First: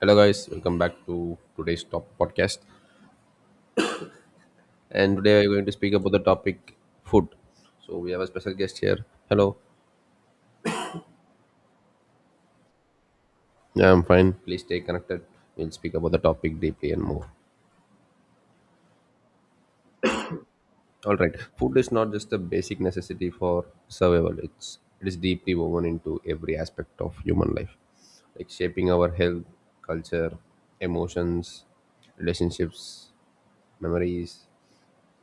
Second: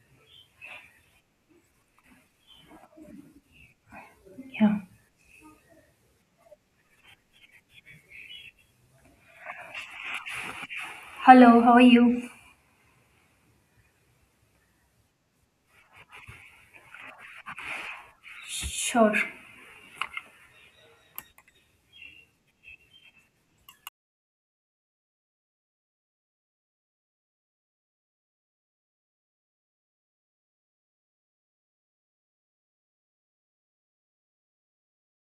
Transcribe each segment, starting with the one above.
Hello, guys. Welcome back to today's top podcast. Yeah. And today we're going to speak about the topic food. So we have a special guest here. Hello. Hello, how are you? Yeah, I'm fine. Please stay connected. We'll speak about the topic deeply and more. Sure. All right. Food is not just a basic necessity for survival. It is deeply woven into every aspect of human life, like shaping our health, culture, emotions, relationships, memories,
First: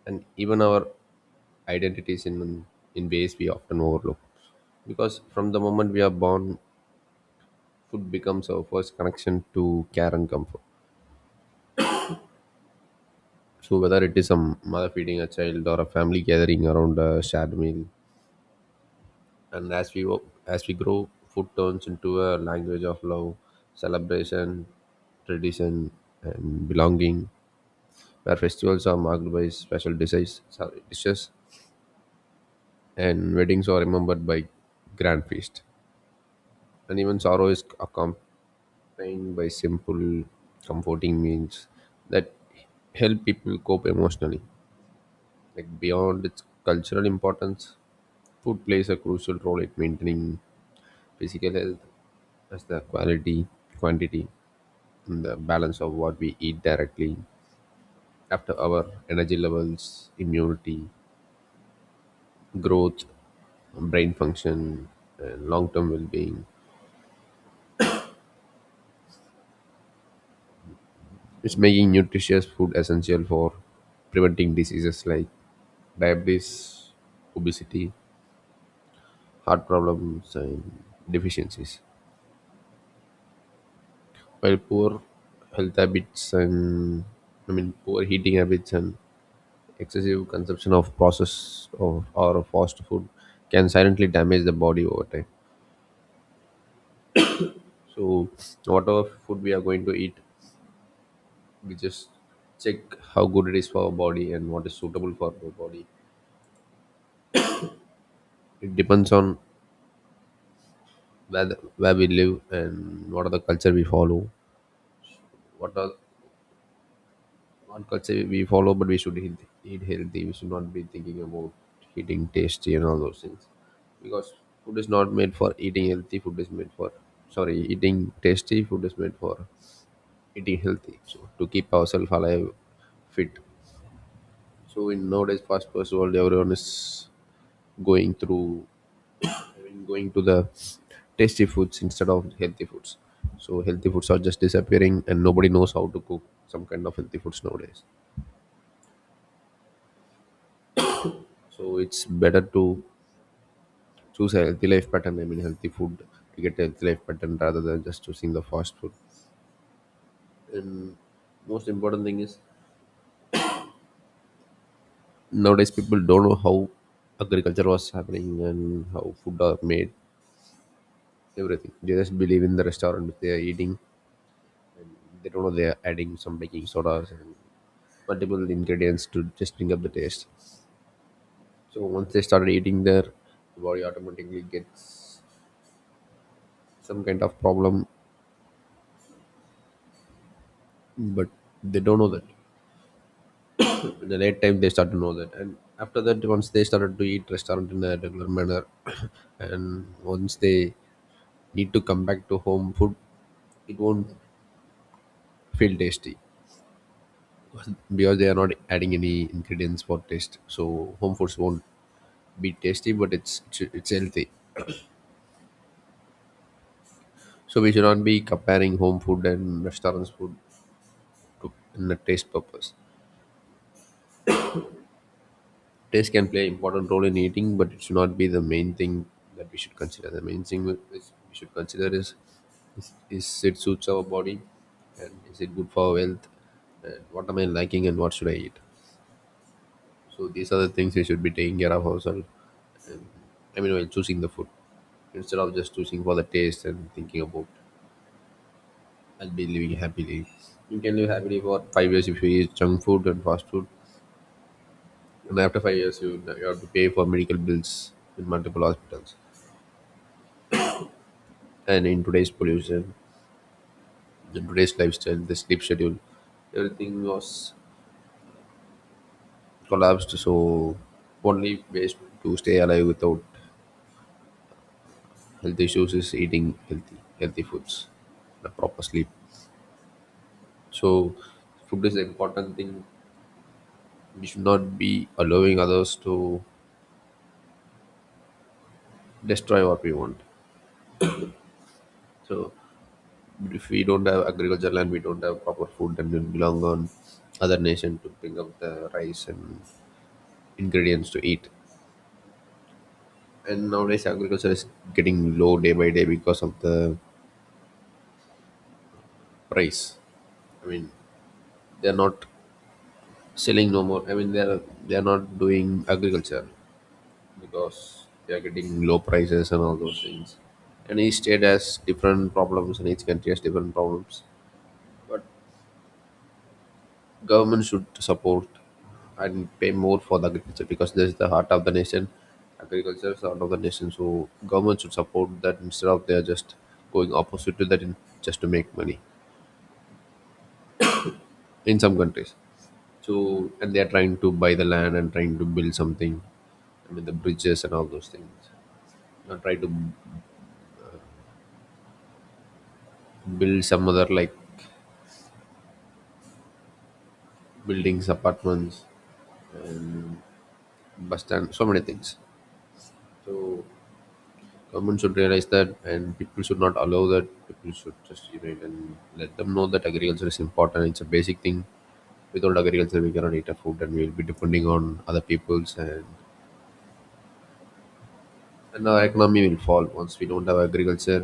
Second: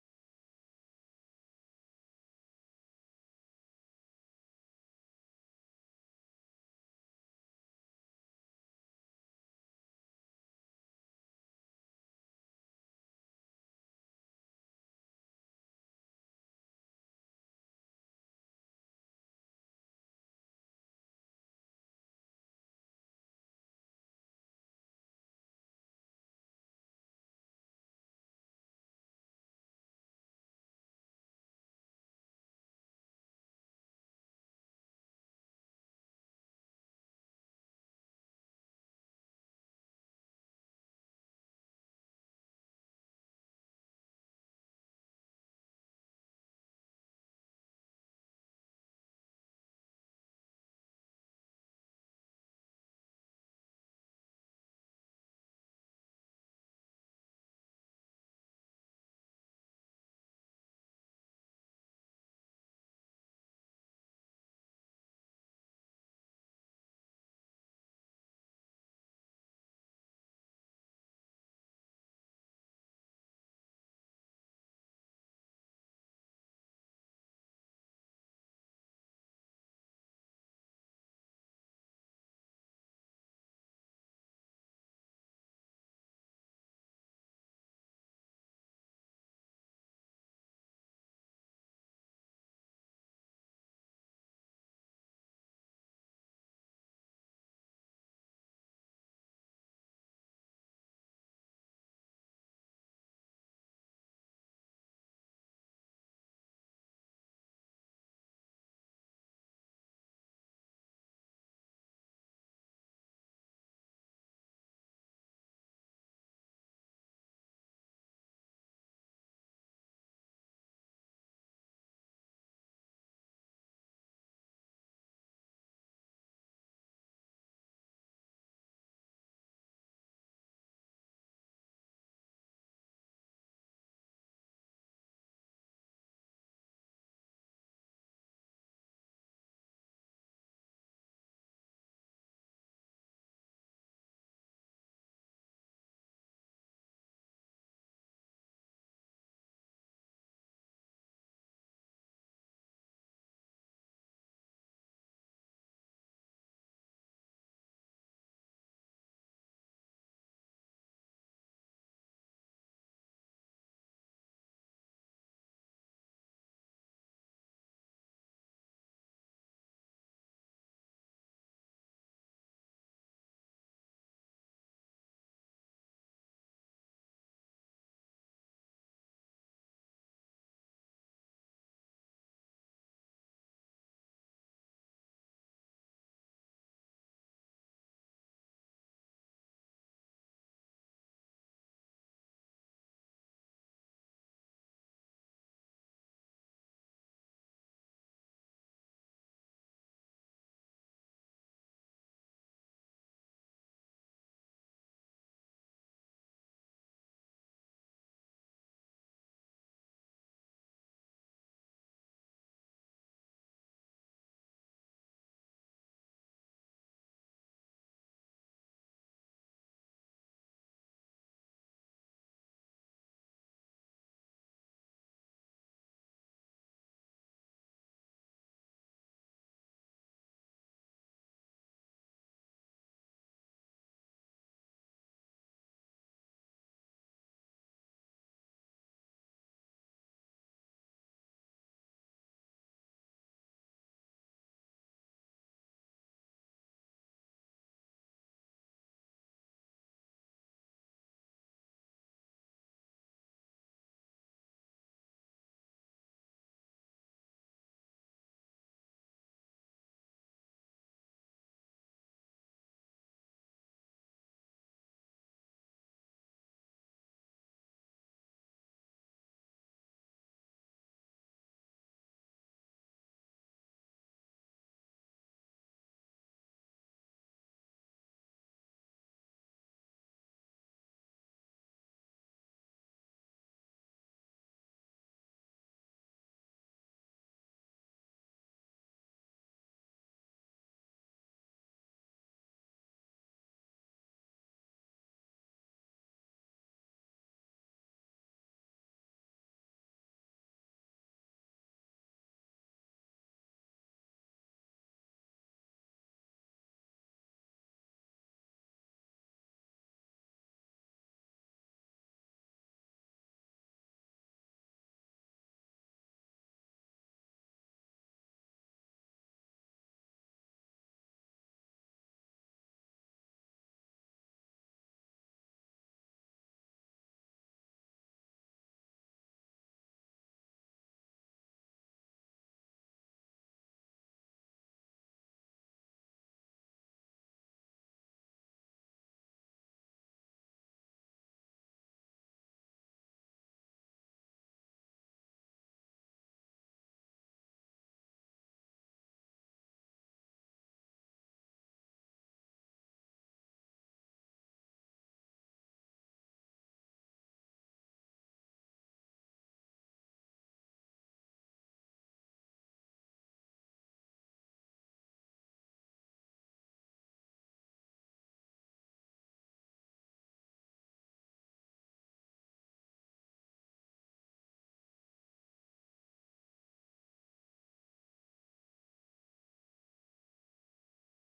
and even our identities in ways we often overlook. Because from the moment we are born, food becomes our first connection to care and comfort. So whether it is a mother feeding a child or a family gathering around a shared meal, and as we grow, food turns into a language of love, celebration, tradition, and belonging. Where festivals are marked by special dishes, sorry, dishes, and weddings are remembered by grand feast, and even sorrow is accom- pain by simple, comforting means that help people cope emotionally. Like beyond its cultural importance, food plays a crucial role in maintaining physical health as the quality, quantity, and the balance of what we eat directly after our energy levels, immunity, growth, brain function, and long term well being. It's making nutritious food essential for preventing diseases like diabetes, obesity, heart problems, and deficiencies. While health habits and poor eating habits and excessive consumption of processed or fast food can silently damage the body over time. So whatever food we are going to eat, we just check how good it is for our body and what is suitable for our body. It depends on where we live and what are the culture we follow, what are what culture we follow, but eat healthy. We should not be thinking about eating tasty and all those things, because food is not made for eating healthy. Food is made for sorry, eating tasty. Food is made for eating healthy. So to keep ourselves alive, fit. So in nowadays, fast first world, everyone is going through, I mean, going to the tasty foods instead of healthy foods. So healthy foods are just disappearing, and nobody knows how to cook some kind of healthy foods nowadays. So it's better to choose a healthy life pattern I mean healthy food to get a healthy life pattern rather than just choosing the fast food. And most important thing is, nowadays people don't know how agriculture was happening and how food are made. Everything, they just believe in the restaurant which they are eating. They don't know they are adding some baking sodas and multiple ingredients to just bring up the taste. So once they started eating, their body automatically gets some kind of problem, but they don't know that. In the late time they start to know that, and after that once they started to eat restaurant in a regular manner and once they need to come back to home food, it won't feel tasty, because they are not adding any ingredients for taste, so home foods won't be tasty, but it's healthy. So we should not be comparing home food and restaurants food in the taste purpose. Taste can play important role in eating, but it should not be the main thing that we should consider. The main thing we is- We should consider is is it suits our body, and is it good for our health, and what am I liking, and what should I eat. So these are the things we should be taking care of ourselves. And, while choosing the food, instead of just choosing for the taste and thinking about I'll be living happily. You can live happily for 5 years if you eat junk food and fast food, and after 5 years you have to pay for medical bills in multiple hospitals. And in today's pollution, in today's lifestyle, the sleep schedule, everything was collapsed. So only ways to stay alive without health issues is eating healthy foods, the proper sleep. So food is an important thing. We should not be allowing others to destroy what we want. So if we don't have agriculture land, we don't have proper food, then we belong on other nation to bring up the rice and ingredients to eat. And nowadays agriculture is getting low day by day because of the price. i mean they're not selling no more. They're not doing agriculture because they're getting low prices and all those things. And each state has different problems and each country has different problems. But government should support and pay more for the agriculture, because this is the heart of the nation. Agriculture is the heart of the nation, so government should support that instead of they're just going opposite to that just to make money in some countries. So and they are trying to buy the land and trying to build something. I mean the bridges and all those things. And try to build some other like buildings, apartments, and bus stand, so many things. So government should realize that, and people should not allow that. People should just unite and let them know that agriculture is important. It's a basic thing. Without agriculture, we cannot eat our food, and we will be depending on other peoples, and our economy will fall once we don't have agriculture.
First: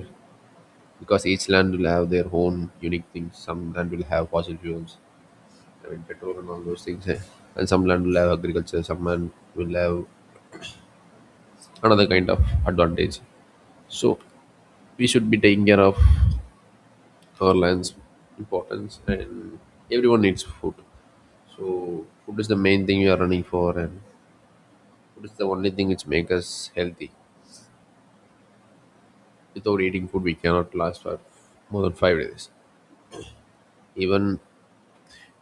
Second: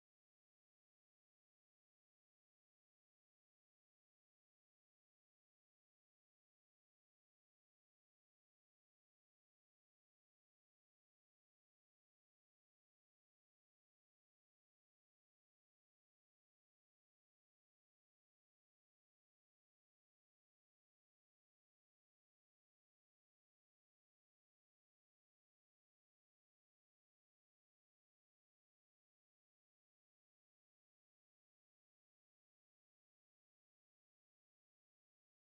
Because each land will have their own unique things. Some land will have fossil fuels, I mean petrol and all those things, and some land will have agriculture. Some land will have another kind of advantage. So we should be taking care of our land's importance, and everyone needs food. So food is the main thing we are running for, and food is the only thing which makes us healthy. Without eating food, we cannot last for more than 5 days. Even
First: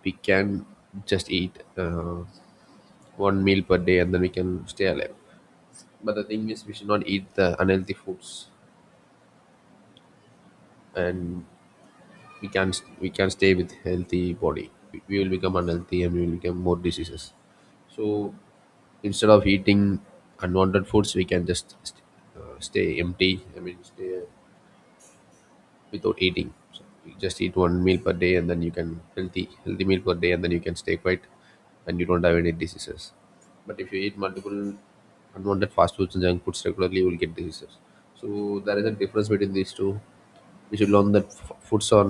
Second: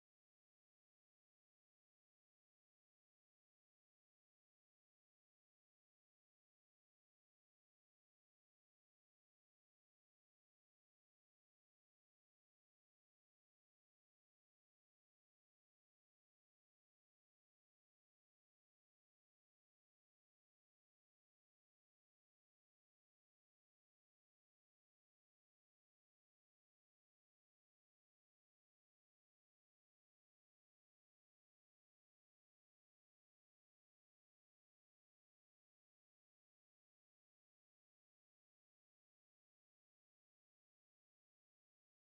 we can just eat. One meal per day and then we can stay alive. But the thing is, we should not eat the unhealthy foods. And we can not we can stay with healthy body. We will become unhealthy and we will become more diseases. So instead of eating unwanted foods, we can just stay empty, stay without eating. So you just eat one meal per day, and then you can healthy meal per day, and then you can stay quiet, and you don't have any diseases. But if you eat multiple unwanted fast foods and junk foods regularly, you will get diseases. So there is a difference between these two. We should learn that foods are,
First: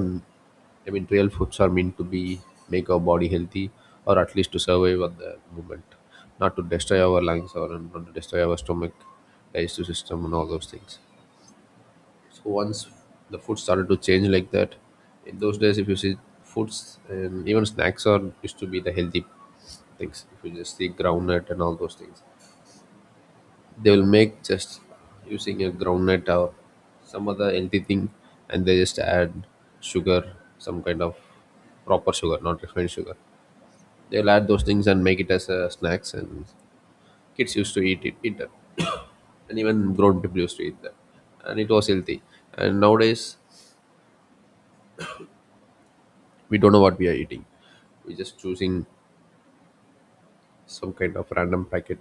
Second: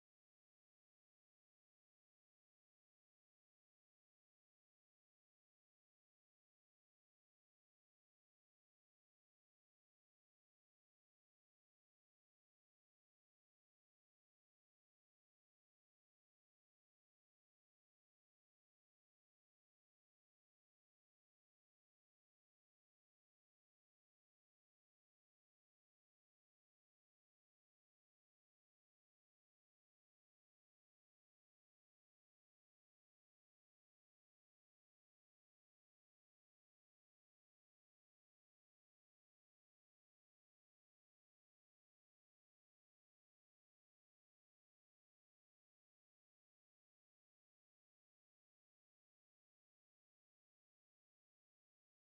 I mean, real foods are meant to be make our body healthy, or at least to survive at the moment, not to destroy our lungs or and not to destroy our stomach, digestive system, and all those things. So once the food started to change like that, in those days, if you see, foods and even snacks are used to be the healthy things. If you just see groundnut and all those things, they will make just using a groundnut or some other healthy thing, and they just add sugar, some kind of proper sugar, not refined sugar. They'll add those things and make it as a snacks, and kids used to eat it, eat that, and even grown people used to eat that, and it was healthy. And nowadays, we don't know what we are eating. We're just choosing some kind of random packet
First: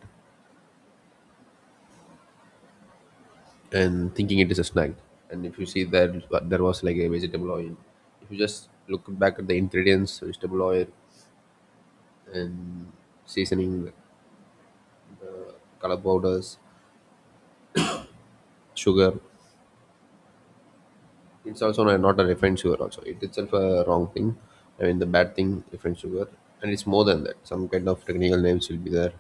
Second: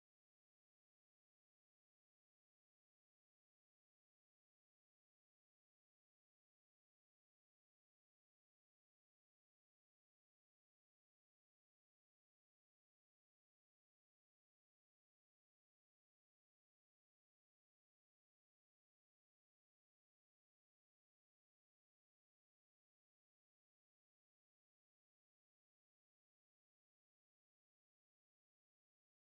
and thinking it is a snack. And if you see that, there was like a vegetable oil. If you just look back at the ingredients, vegetable oil, and seasoning, color powders, sugar. It's also not a refined sugar, also it itself a wrong thing, the bad thing, refined sugar. And it's more than that, some kind of technical names will be there.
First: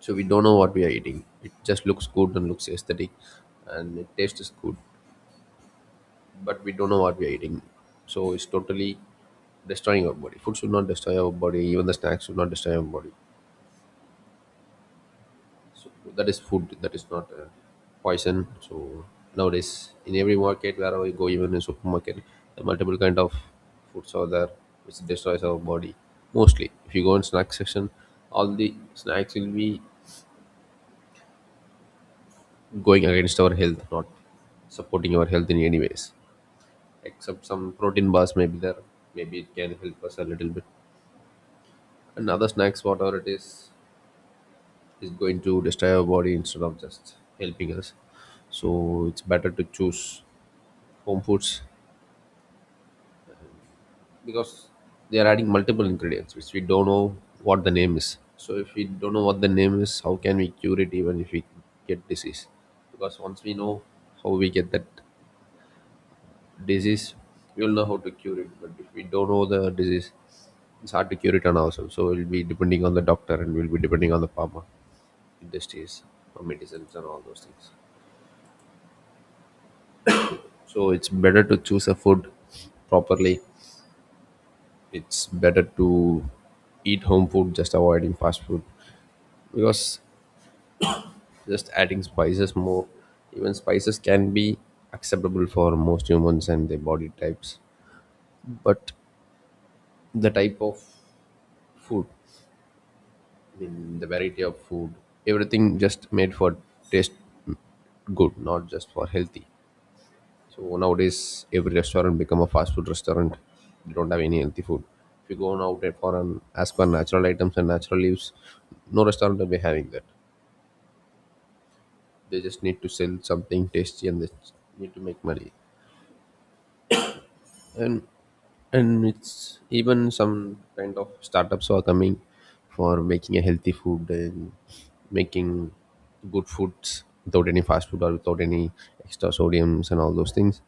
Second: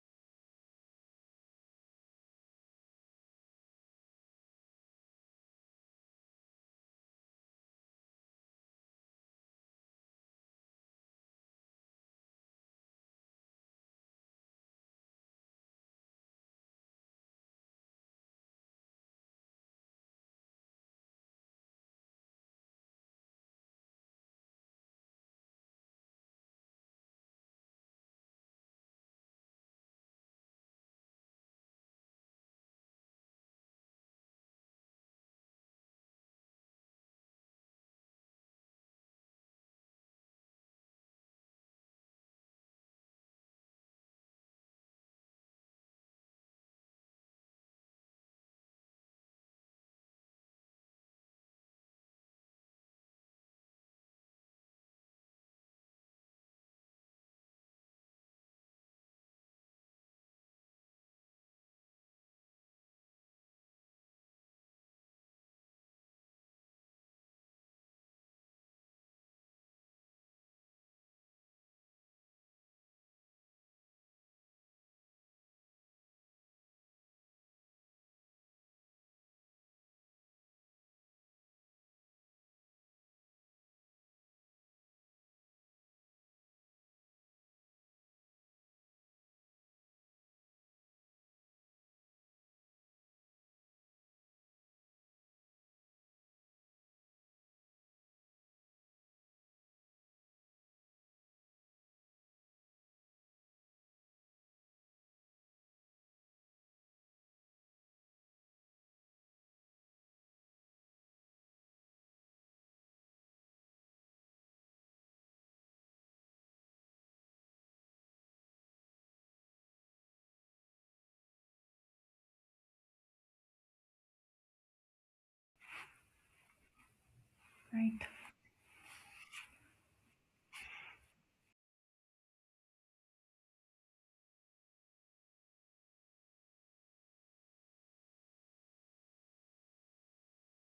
So we don't know what we are eating. It just looks good and looks aesthetic, and it tastes good, but we don't know what we are eating. So it's totally destroying our body. Food should not destroy our body, even the snacks should not destroy our body. So that is food, that is not poison. So nowadays in every market wherever you go, even in supermarket, the multiple kind of foods are there which destroys our body. Mostly if you go in snack section, all the snacks will be going against our health, not supporting our health in any ways, except some protein bars may be there, maybe it can help us a little bit. And other snacks, whatever it is going to destroy our body instead of just helping us. So it's better to choose home foods, because they are adding multiple ingredients which we don't know what the name is. So if we don't know what the name is, how can we cure it even if we get disease? Because Once we know how we get that disease, we will know how to cure it. But if we don't know the disease, it's hard to cure it on ourselves, so we'll be depending on the doctor and we'll be depending on the farmer industries or medicines and all those things. So it's better to choose a food properly. It's better to eat home food, just avoiding fast food, because just adding spices more, even spices can be acceptable for most humans and their body types. But the type of food, I mean the variety of food, everything just made for taste good, not just for healthy. So nowadays, every restaurant become a fast food restaurant. They don't have any healthy food. If you go on out there for an as per natural items and natural leaves, no restaurant will be having that. They just need to sell something tasty and they need to make money. And Right. and it's even some kind of startups are coming for making a healthy food and making good foods without any fast food or without any extra sodiums and all those things.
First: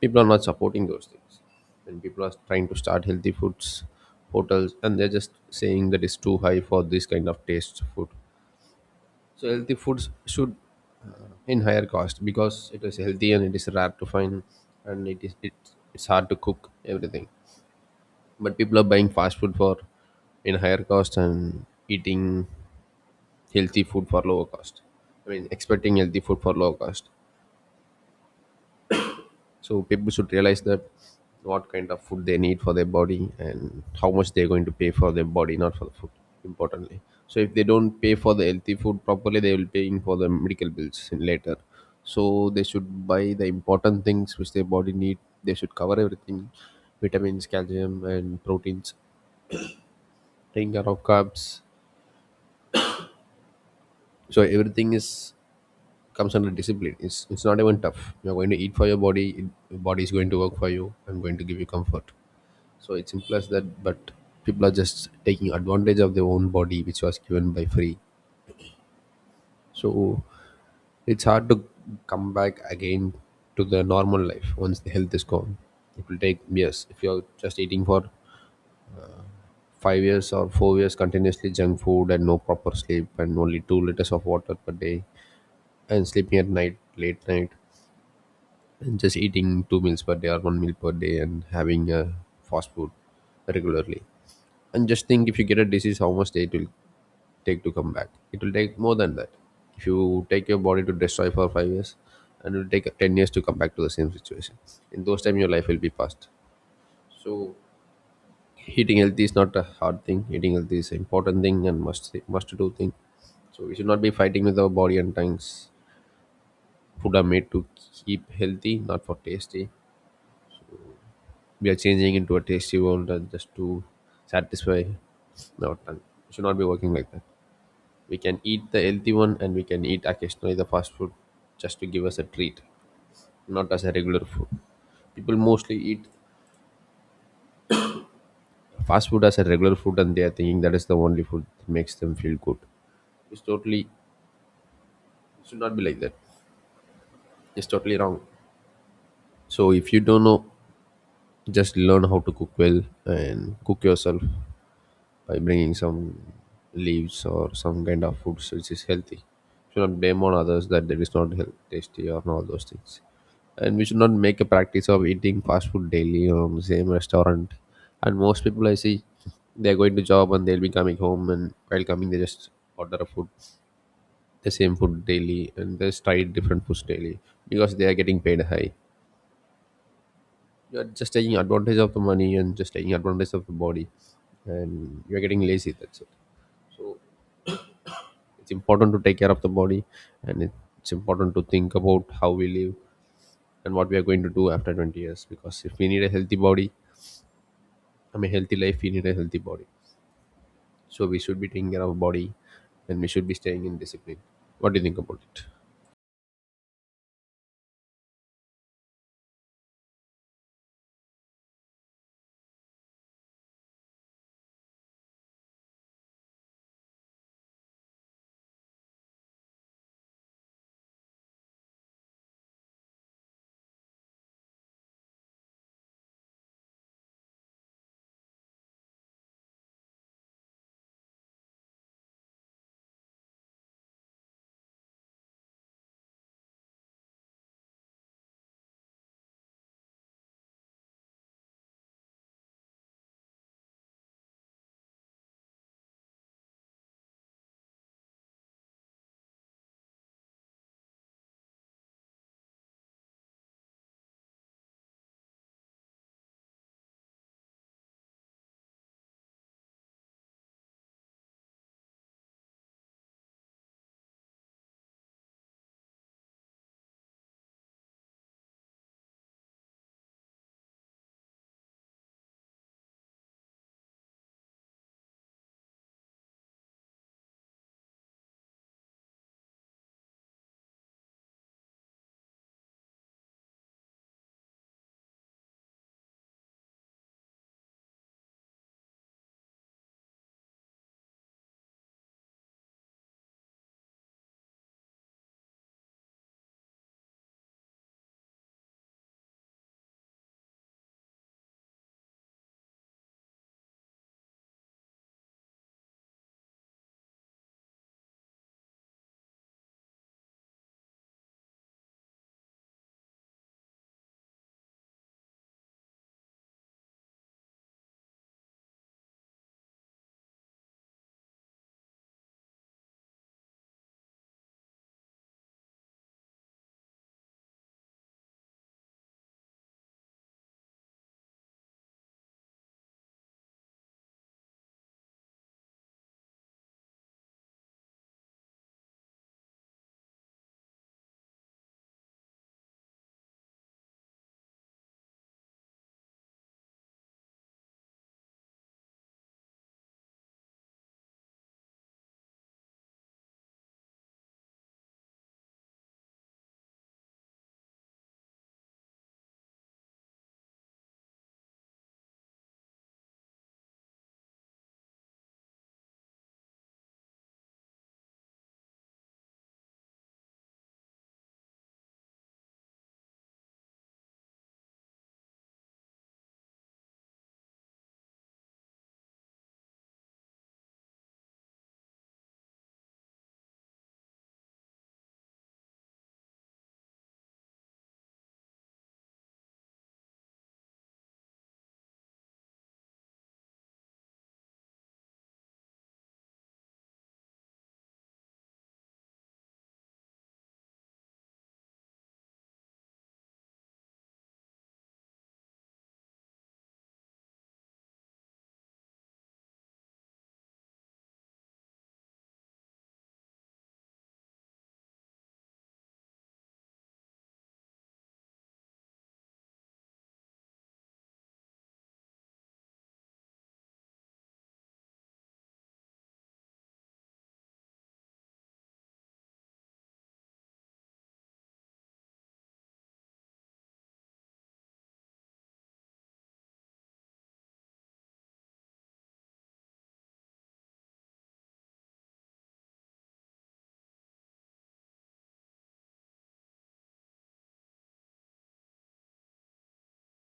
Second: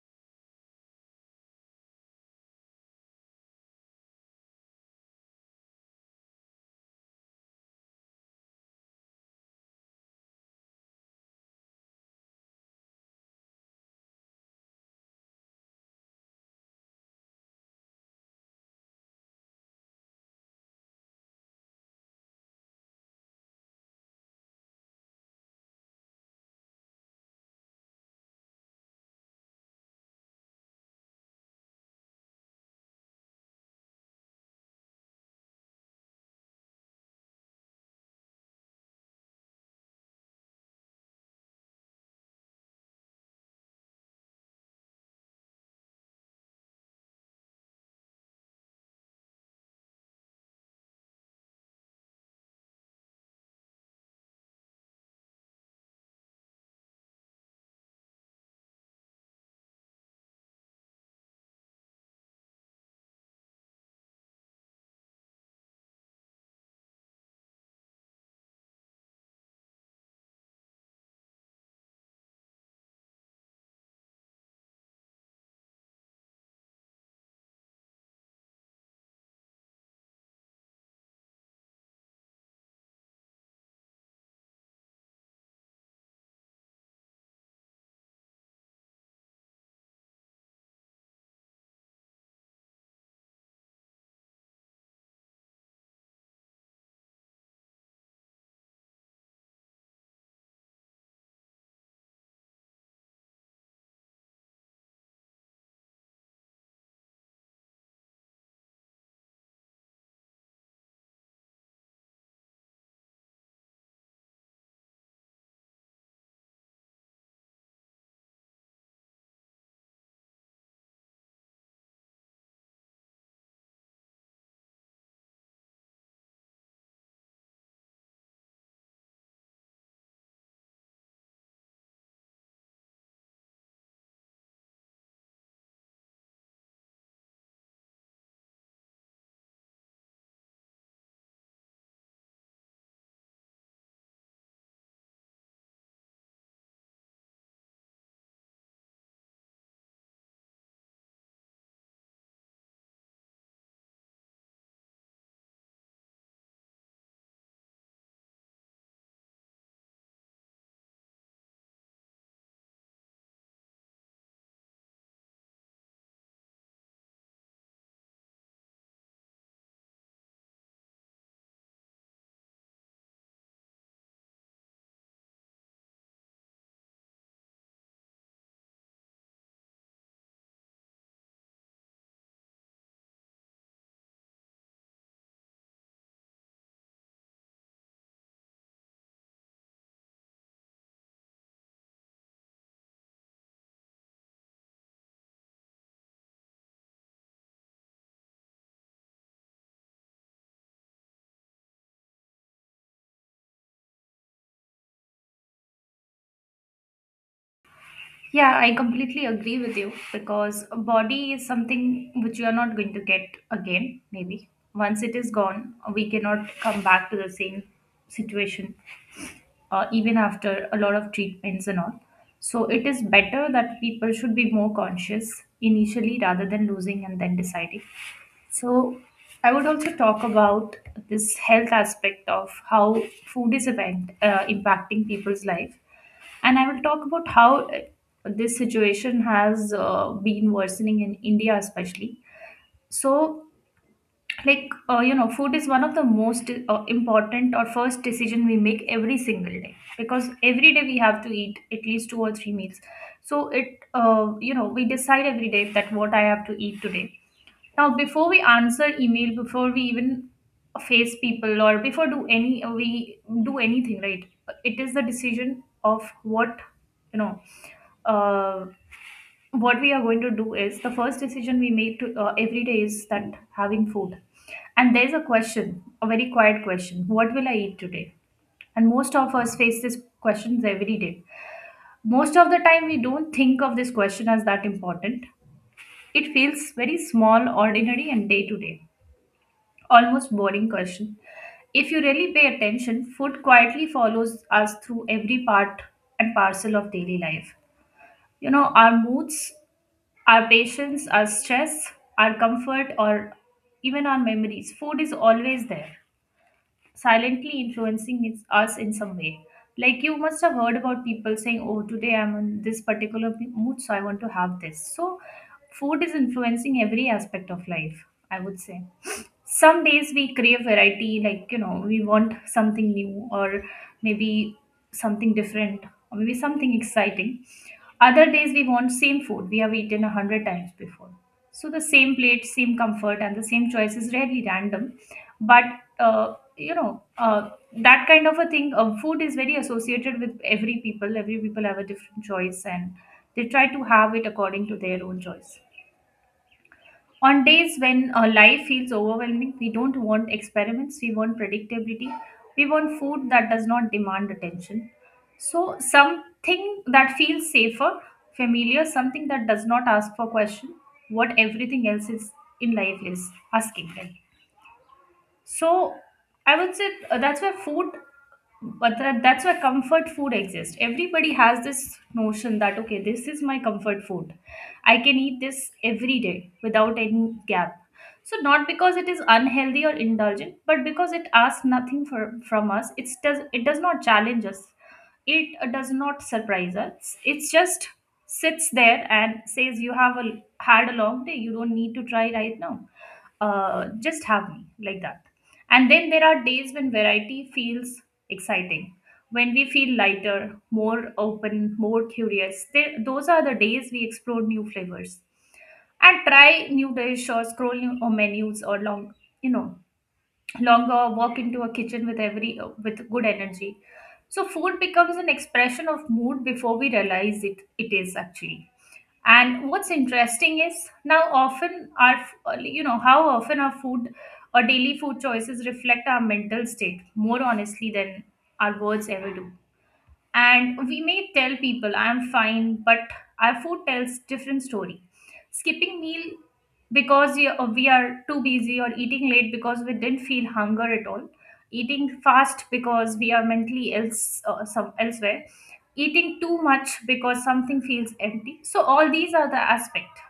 People are not supporting those things, and people are trying to start healthy foods hotels, and they're just saying that it's too high for this kind of taste food. So healthy foods should in higher cost, because it is healthy and it is rare to find, and it's hard to cook everything. But people are buying fast food for in higher cost and eating healthy food for lower cost. I mean expecting healthy food for lower cost. So people should realize that what kind of food they need for their body and how much they're going to pay for their body, not for the food, importantly. So if they don't pay for the healthy food properly, they will be paying for the medical bills in later. So they should buy the important things which their body need. They should cover everything: vitamins, calcium and proteins, taking care of carbs. So everything is comes under discipline. It's not even tough. You're going to eat for your body. Your body is going to work for you. I'm going to give you comfort. So it's simple as that. But people are just taking advantage of their own body which was given by free. So it's hard to come back again to the normal life once the health is gone. It will take years if you're just eating for 5 years or 4 years continuously junk food and no proper sleep and only 2 liters of water per day and sleeping at night late night and just eating two meals per day or one meal per day and having fast food regularly. And just think, if you get a disease, how much day it will take to come back? It will take more than that. If you take your body to destroy for 5 years, and it will take 10 years to come back to the same situation. In those time your life will be past. So eating healthy is not a hard thing. Eating healthy is an important thing and must do thing. So we should not be fighting with our body and tongues. Food are made to keep healthy, not for tasty. We are changing into a tasty world and just to satisfy our tongue. We should not be working like that. We can eat the healthy one, and we can eat occasionally the fast food just to give us a treat, not as a regular food. People mostly eat fast food as a regular food and they are thinking that is the only food that makes them feel good. It should not be like that. It's totally wrong. So if you don't know, just learn how to cook well and cook yourself by bringing some leaves or some kind of foods which is healthy. Should not blame on others that it is not health, tasty or all those things. And we should not make a practice of eating fast food daily or on the same restaurant. And most people I see, they're going to job and they'll be coming home, and while coming they just order a food, the same food daily, and they just try different foods daily because they are getting paid high. You are just taking advantage of the money and just taking advantage of the body, and you are getting lazy. That's it. It's important to take care of the body, and it's important to think about how we live and what we are going to do after 20 years, because if we need a healthy body, I mean healthy life, we need a healthy body. So we should be taking care of body, and we should be staying in discipline. What do you think about it? Yeah, I completely agree with you because a body is something which you are not going to get again, maybe. Once it is gone, we cannot come back to the same situation, even after a lot of treatments and all. So it is better that people should be more conscious initially rather than losing and then deciding. So I would also talk about this health aspect of how food is event, impacting people's life, and I will talk about how this situation has been worsening in India, especially. So, like, you know, food is one of the most important or first decision we make every single day, because every day we have to eat at least two or three meals. So, you know, we decide every day that what I have to eat today now, before we answer email, before we even face people, or before do any we do anything, right? It is the decision of what you know. Uh, what we are going to do is the first decision we make to, every day, is that having food. And there's a question, a very quiet question: what will I eat today? And most of us face these questions every day. Most of the time, we don't think of this question as that important. It feels very small, ordinary, and day to day. Almost boring question. If you really pay attention, food quietly follows us through every part and parcel of daily life. You know, our moods, our patience, our stress, our comfort, or even our memories. Food is always there, silently us in some way. Like you must have heard about people saying, "Oh, today I'm in this particular mood, so I want to have this." So, food is influencing every aspect of life, I would say. Some days we crave variety, like, you know, we want something new, or maybe something different, or maybe something exciting. Other days we want same food we have eaten 100 times before. So the same plate, same comfort, and the same choice is rarely random. But uh, you know uh, that kind of a thing, food is very associated with every people. Every people have a different choice, and they try to have it according to their own choice. On days when life feels overwhelming, we don't want experiments, we want predictability, we want food that does not demand attention. So, something that feels safer, familiar, something that does not ask for question, what everything else is in life is asking them. So I would say that's where food, but that's where comfort food exists. Everybody has this notion that okay, this is my comfort food. I can eat this every day without any gap. So not because it is unhealthy or indulgent, but because it asks nothing for, from us. It does not challenge us. It does not surprise us. It just sits there and says, "You have a, had a long day. You don't need to try right now. Just have me like that." And then there are days when variety feels exciting, when we feel lighter, more open, more curious. Those are the days we explore new flavors and try new dish or scroll new or menus, or you know, longer walk into a kitchen with every with good energy. So food becomes an expression of mood before we realize it. It is actually. And what's interesting is, now often our, you know, how often our food or daily food choices reflect our mental state more honestly than our words ever do. And we may tell people I'm fine, but our food tells different story. Skipping meal because we are too busy, or eating late because we didn't feel hunger at all, eating fast because we are mentally elsewhere, eating too much because something feels empty. So all these are the aspect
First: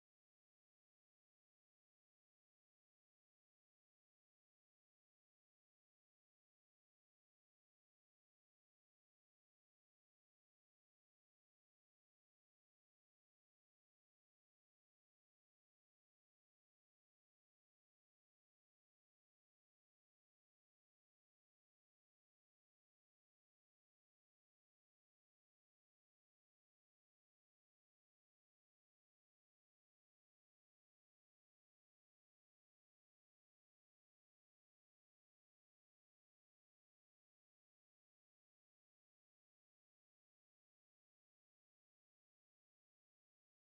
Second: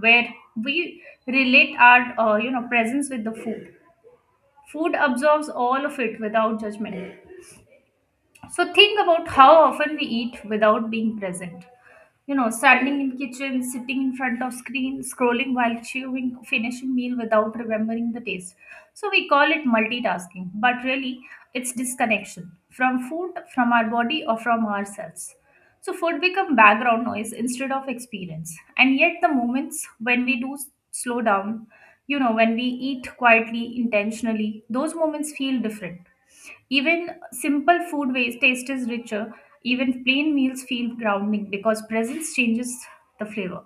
where we relate our you know presence with the food. Food absorbs all of it without judgment. So think about how often we eat without being present. You know, standing in kitchen, sitting in front of screen, scrolling while chewing, finishing meal without remembering the taste. So we call it multitasking, but really it's disconnection from food, from our body, or from ourselves. So food become background noise instead of experience. And yet the moments when we slow down, you know, when we eat quietly, intentionally, those moments feel different. Even simple food waste taste is richer. Even plain meals feel grounding because presence changes the flavor.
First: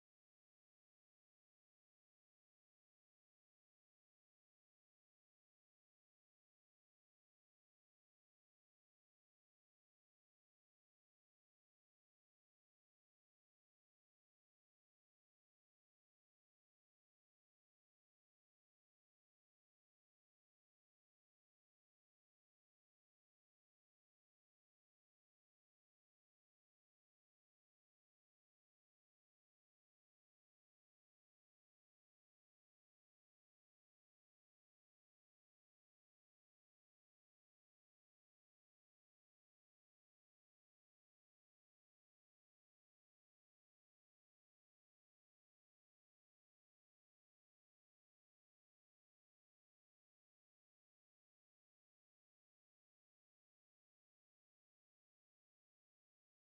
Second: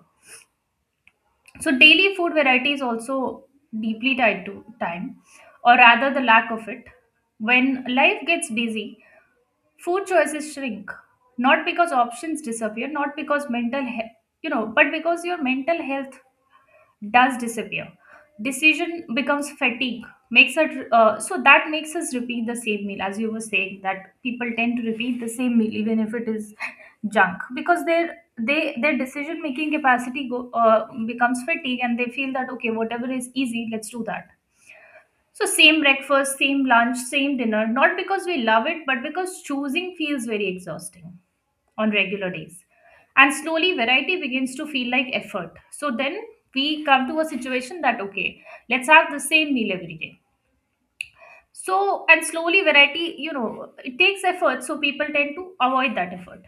So daily food variety is also deeply tied to time, or rather the lack of it. When life gets busy, food choices shrink. Not because options disappear, not because you know, but because your mental health does disappear. Decision becomes fatigue, makes it so that makes us repeat the same meal, as you were saying that people tend to repeat the same meal, even if it is junk, because their decision making capacity becomes fatigue, and they feel that okay whatever is easy let's do that. So same breakfast, same lunch, same dinner, not because we love it, but because choosing feels very exhausting on regular days. And slowly, variety begins to feel like effort. So then we come to a situation that, okay, let's have the same meal every day. So, and slowly, variety, you know, it takes effort. So people tend to avoid that effort.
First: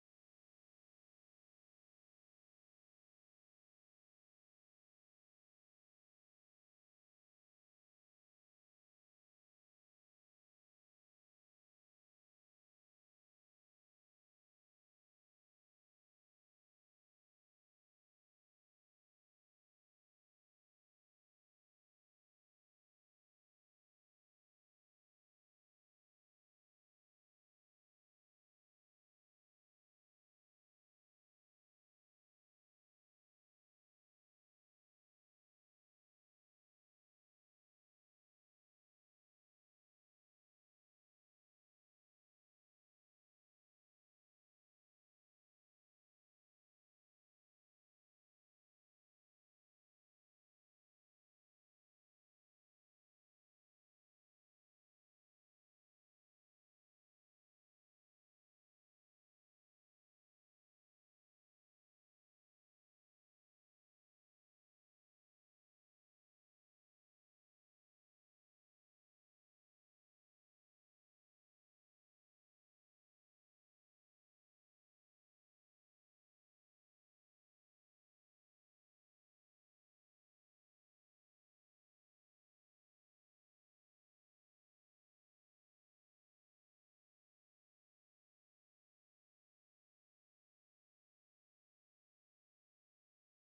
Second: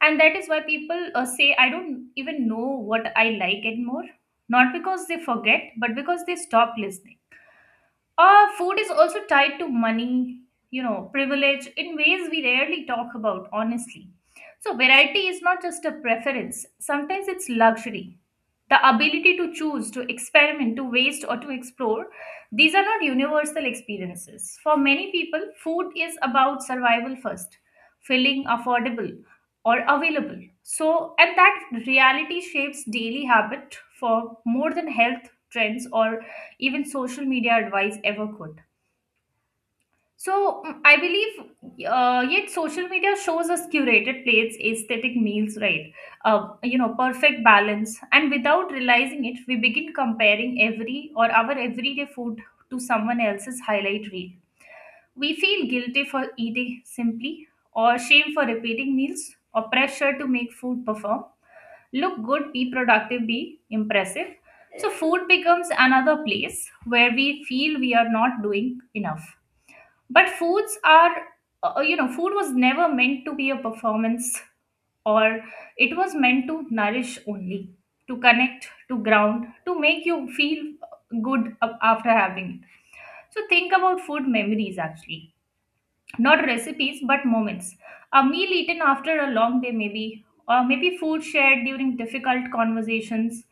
And that is why people say, "I don't even know what I like anymore." Not because they forget, but because they stop listening. Food is also tied to money, you know, privilege in ways we rarely talk about, honestly. So, variety is not just a preference, sometimes it's luxury. The ability to choose, to experiment, to waste, or to explore, these are not universal experiences. For many people, food is about survival first, feeling affordable or available. So, and that reality shapes daily habit for more than health trends or even social media advice ever could. So I believe, yet social media shows us curated plates, aesthetic meals, right? You know, perfect balance, and without realizing it, we begin comparing every or our everyday food to someone else's highlight reel. We feel guilty for eating simply, or shame for repeating meals, or pressure to make food perform, look good, be productive, be impressive. So, food becomes another place where we feel we are not doing enough. But foods are, food was never meant to be a performance, or it was meant to nourish only, to connect, to ground, to make you feel good after having it. So, think about food memories, actually not recipes but moments: a meal eaten after a long day maybe, or maybe food shared during difficult conversations,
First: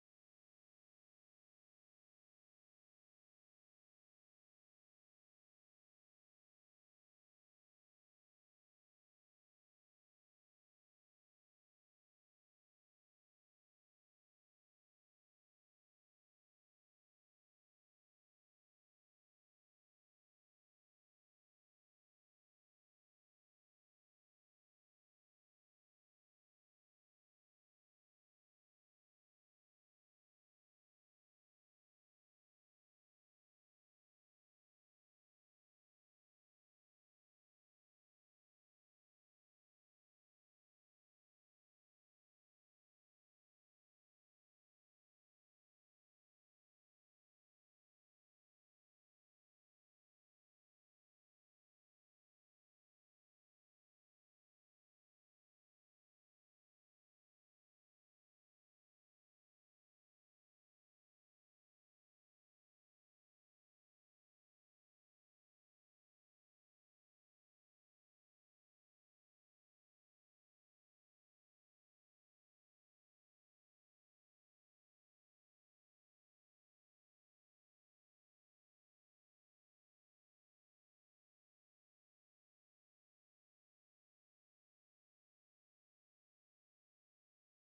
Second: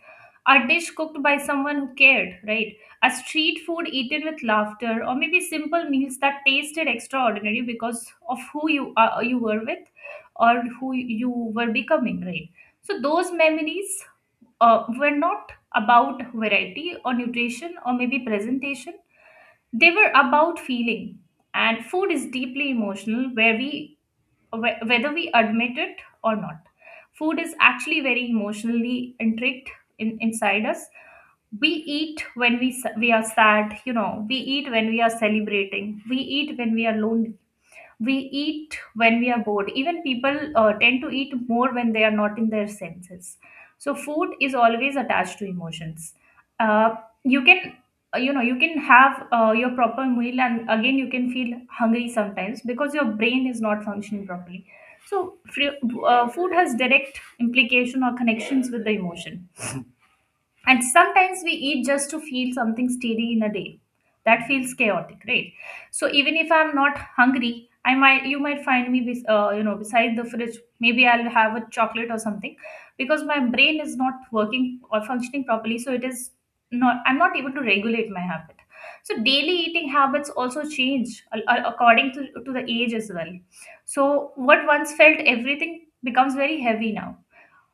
a dish cooked by someone who cared, right, a street food eaten with laughter, or maybe simple meals that tasted extraordinary because of who you were with, or who you were becoming, right? So those memories were not about variety or nutrition or maybe presentation. They were about feeling. And food is deeply emotional, whether we admit it or not. Food is actually very emotionally intrigued in, inside us. We eat when we are sad, you know, we eat when we are celebrating, we eat when we are lonely, we eat when we are bored. Even people tend to eat more when they are not in their senses. So food is always attached to emotions. uh, you can you know you can have your proper meal, and again you can feel hungry sometimes because your brain is not functioning properly. So food has direct implication or connections with the emotion. And sometimes we eat just to feel something steady in a day. That feels chaotic, right? So even if I'm not hungry, I might you might find me you know beside the fridge. Maybe I'll have a chocolate or something because my brain is not working or functioning properly. So it is not, I'm not able to regulate my habit. So daily eating habits also change according to the age as well. So what once felt everything becomes very heavy now,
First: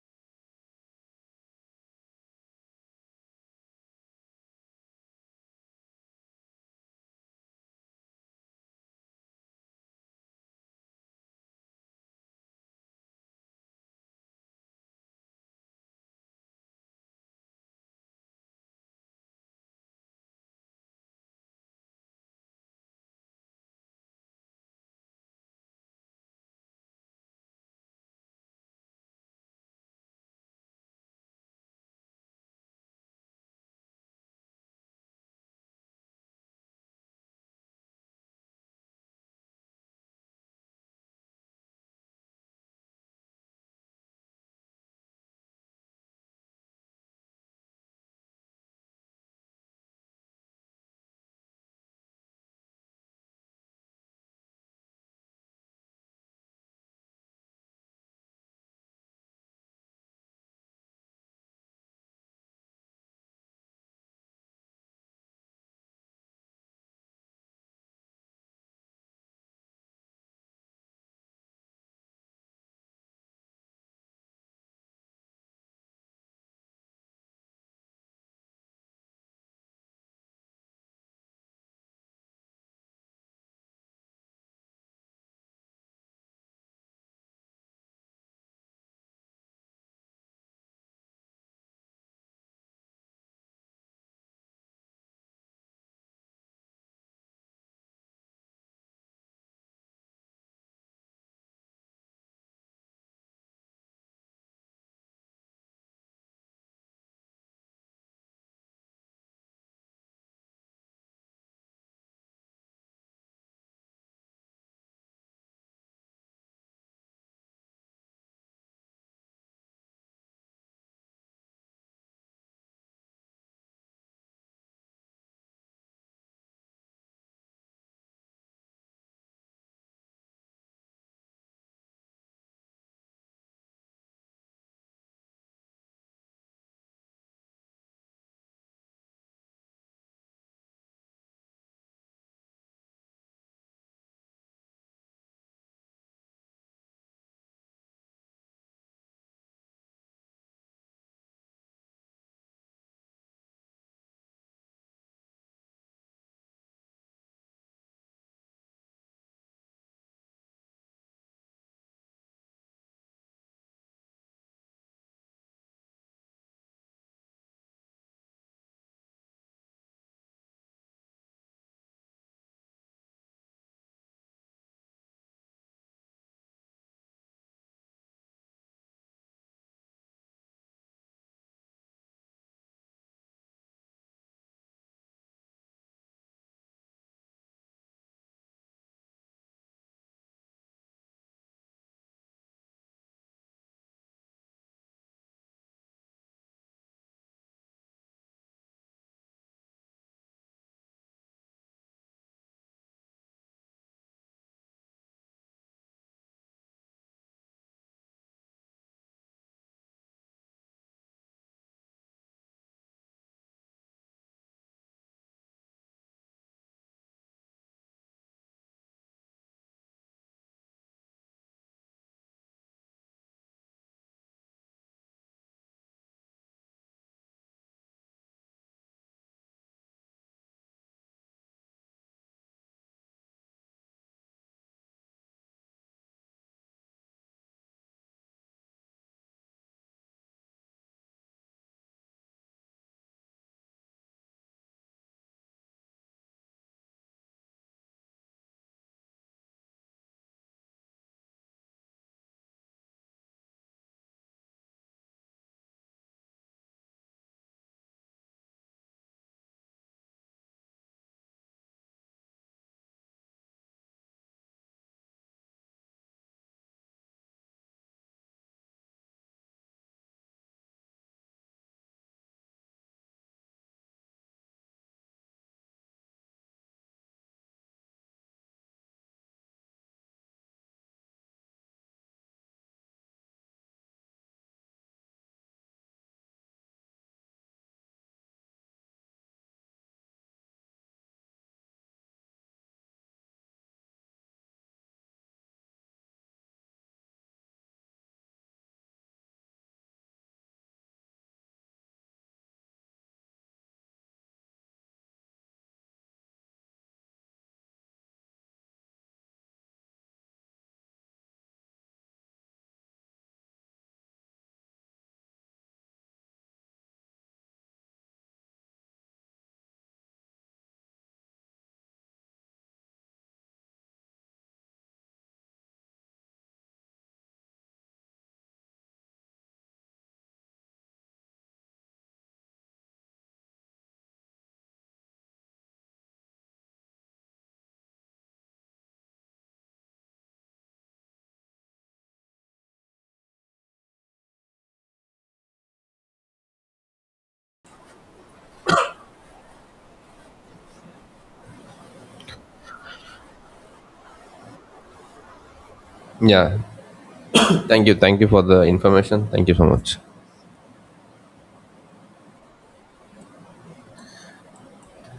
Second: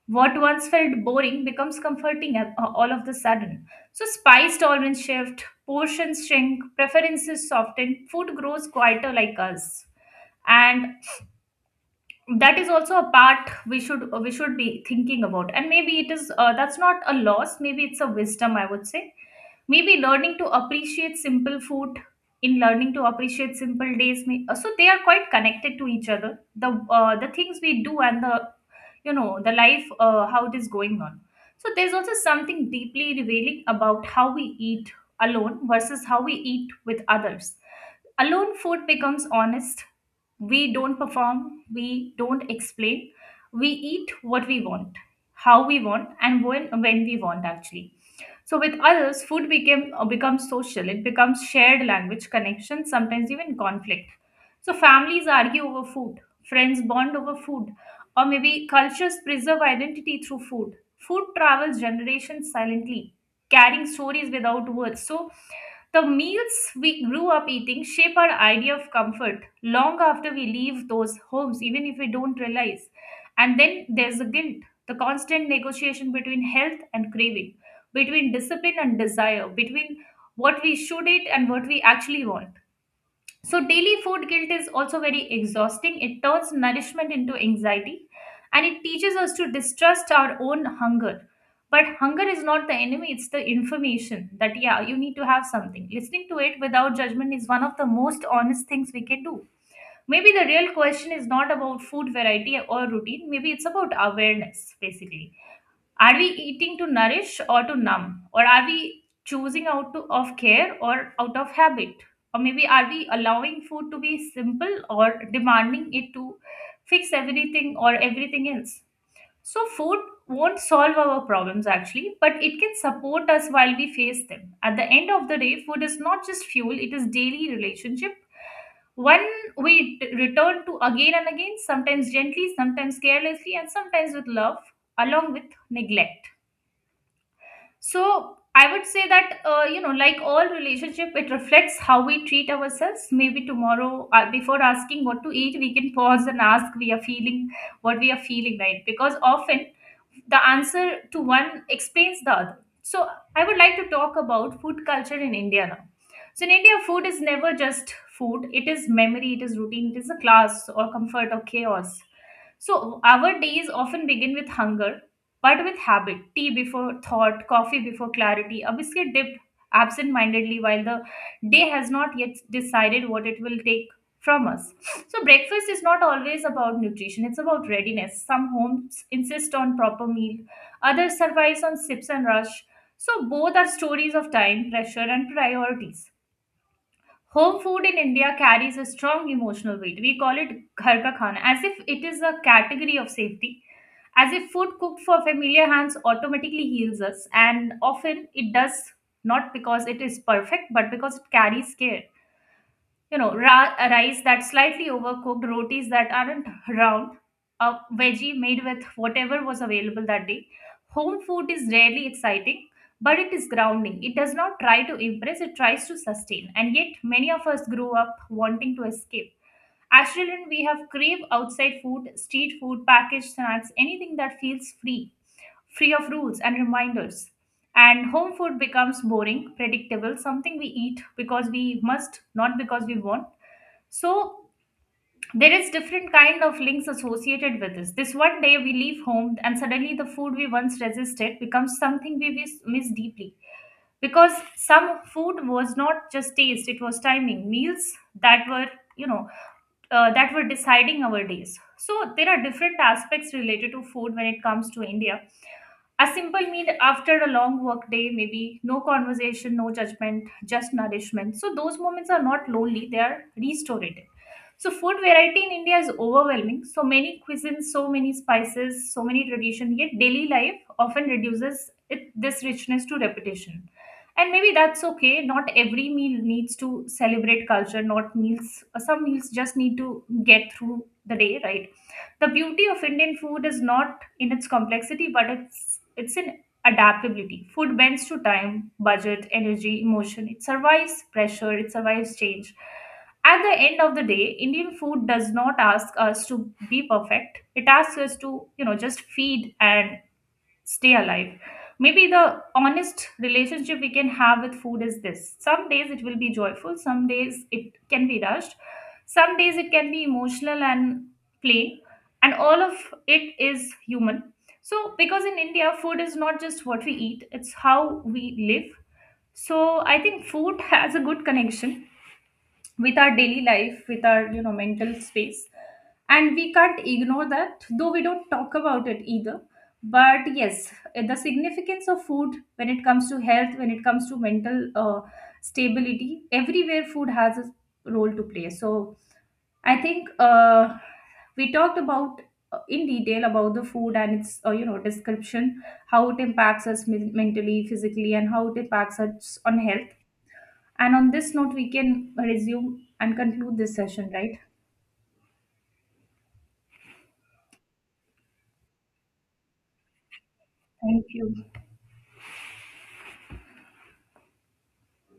what once felt boring becomes comforting all of the sudden. So, spice tolerance shift, portions shrink, preferences soften, food grows quieter like us. And that is also a part we should be thinking about. And maybe it is, that's not a loss. Maybe it's a wisdom, I would say. Maybe learning to appreciate simple food in learning to appreciate simple days. So they are quite connected to each other. The things we do and the the life, how it is going on. So there's also something deeply revealing about how we eat alone versus how we eat with others. Alone, food becomes honest. We don't perform, we don't explain. We eat what we want, how we want, and when we want, actually. So with others, food became becomes social. It becomes shared language, connection, sometimes even conflict. So families argue over food, friends bond over food, or maybe cultures preserve identity through food. Food travels generations silently, carrying stories without words. So the meals we grew up eating shape our idea of comfort long after we leave those homes, even if we don't realize. And then there's the guilt, the constant negotiation between health and craving, between discipline and desire, between what we should eat and what we actually want. So, daily food guilt is also very exhausting. It turns nourishment into anxiety and it teaches us to distrust our own hunger. But hunger is not the enemy, it's the information that, yeah, you need to have something. Listening to it without judgment is one of the most honest things we can do. Maybe the real question is not about food variety or routine, maybe it's about awareness, basically. Are we eating to nourish or to numb? Or are we choosing out to, of care or out of habit? Or maybe are we allowing food to be simple or demanding it to fix everything or everything else? So, food won't solve our problems actually, but it can support us while we face them. At the end of the day, food is not just fuel, it is daily relationship. One we return to again and again, sometimes gently, sometimes carelessly, and sometimes with love, along with neglect. So I would say that like all relationship, it reflects how we treat ourselves. Maybe tomorrow, before asking what to eat, we can pause and ask we are feeling what we are feeling, right? Because often the answer to one explains the other. So I would like to talk about food culture in India now. So in India, food is never just food. It is memory, it is routine, it is a class or comfort or chaos. So, our days often begin with hunger, but with habit: tea before thought, coffee before clarity, a biscuit dipped absent mindedly while the day has not yet decided what it will take from us. So, breakfast is not always about nutrition, it's about readiness. Some homes insist on proper meal, others survive on sips and rush. So, both are stories of time, pressure, and priorities. Home food in India carries a strong emotional weight. We call it ghar ka khana, as if it is a category of safety, as if food cooked for familiar hands automatically heals us, and often it does not because it is perfect, but because it carries care. Rice that's slightly overcooked, rotis that aren't round, a veggie made with whatever was available that day. Home food is rarely exciting, but it is grounding. It does not try to impress, it tries to sustain. And yet many of us grew up wanting to escape. As children we have craved outside food, street food, packaged snacks, anything that feels free, free of rules and reminders. And home food becomes boring, predictable, something we eat because we must, not because we want. So there is different kind of links associated with this. This one day we leave home and suddenly the food we once resisted becomes something we miss deeply. Because some food was not just taste, it was timing, meals that were, you know, that were deciding our days. So there are different aspects related to food when it comes to India. A simple meal after a long work day, maybe no conversation, no judgment, just nourishment. So those moments are not lonely, they are restorative. So food variety in India is overwhelming. So many cuisines, so many spices, so many traditions, yet daily life often reduces it, this richness, to repetition. And maybe that's okay. Not every meal needs to celebrate culture, not meals. Some meals just need to get through the day, right? The beauty of Indian food is not in its complexity, but it's an adaptability. Food bends to time, budget, energy, emotion. It survives pressure, it survives change. At the end of the day, Indian food does not ask us to be perfect. It asks us to, you know, just feed and stay alive. Maybe the honest relationship we can have with food is this. Some days it will be joyful, some days it can be rushed, some days it can be emotional and plain, and all of it is human. So, because in India, food is not just what we eat, it's how we live. So, I think food has a good connection with our daily life, with our mental space, and we can't ignore that, though we don't talk about it either. But yes, the significance of food, when it comes to health, when it comes to mental stability, everywhere food has a role to play. So I think we talked about in detail about the food and its description, how it impacts us mentally, physically, and how it impacts us on health. And on this note, we can resume and conclude this session, right? Yeah, thank you, thank you for the information, thank you so much. Thank you.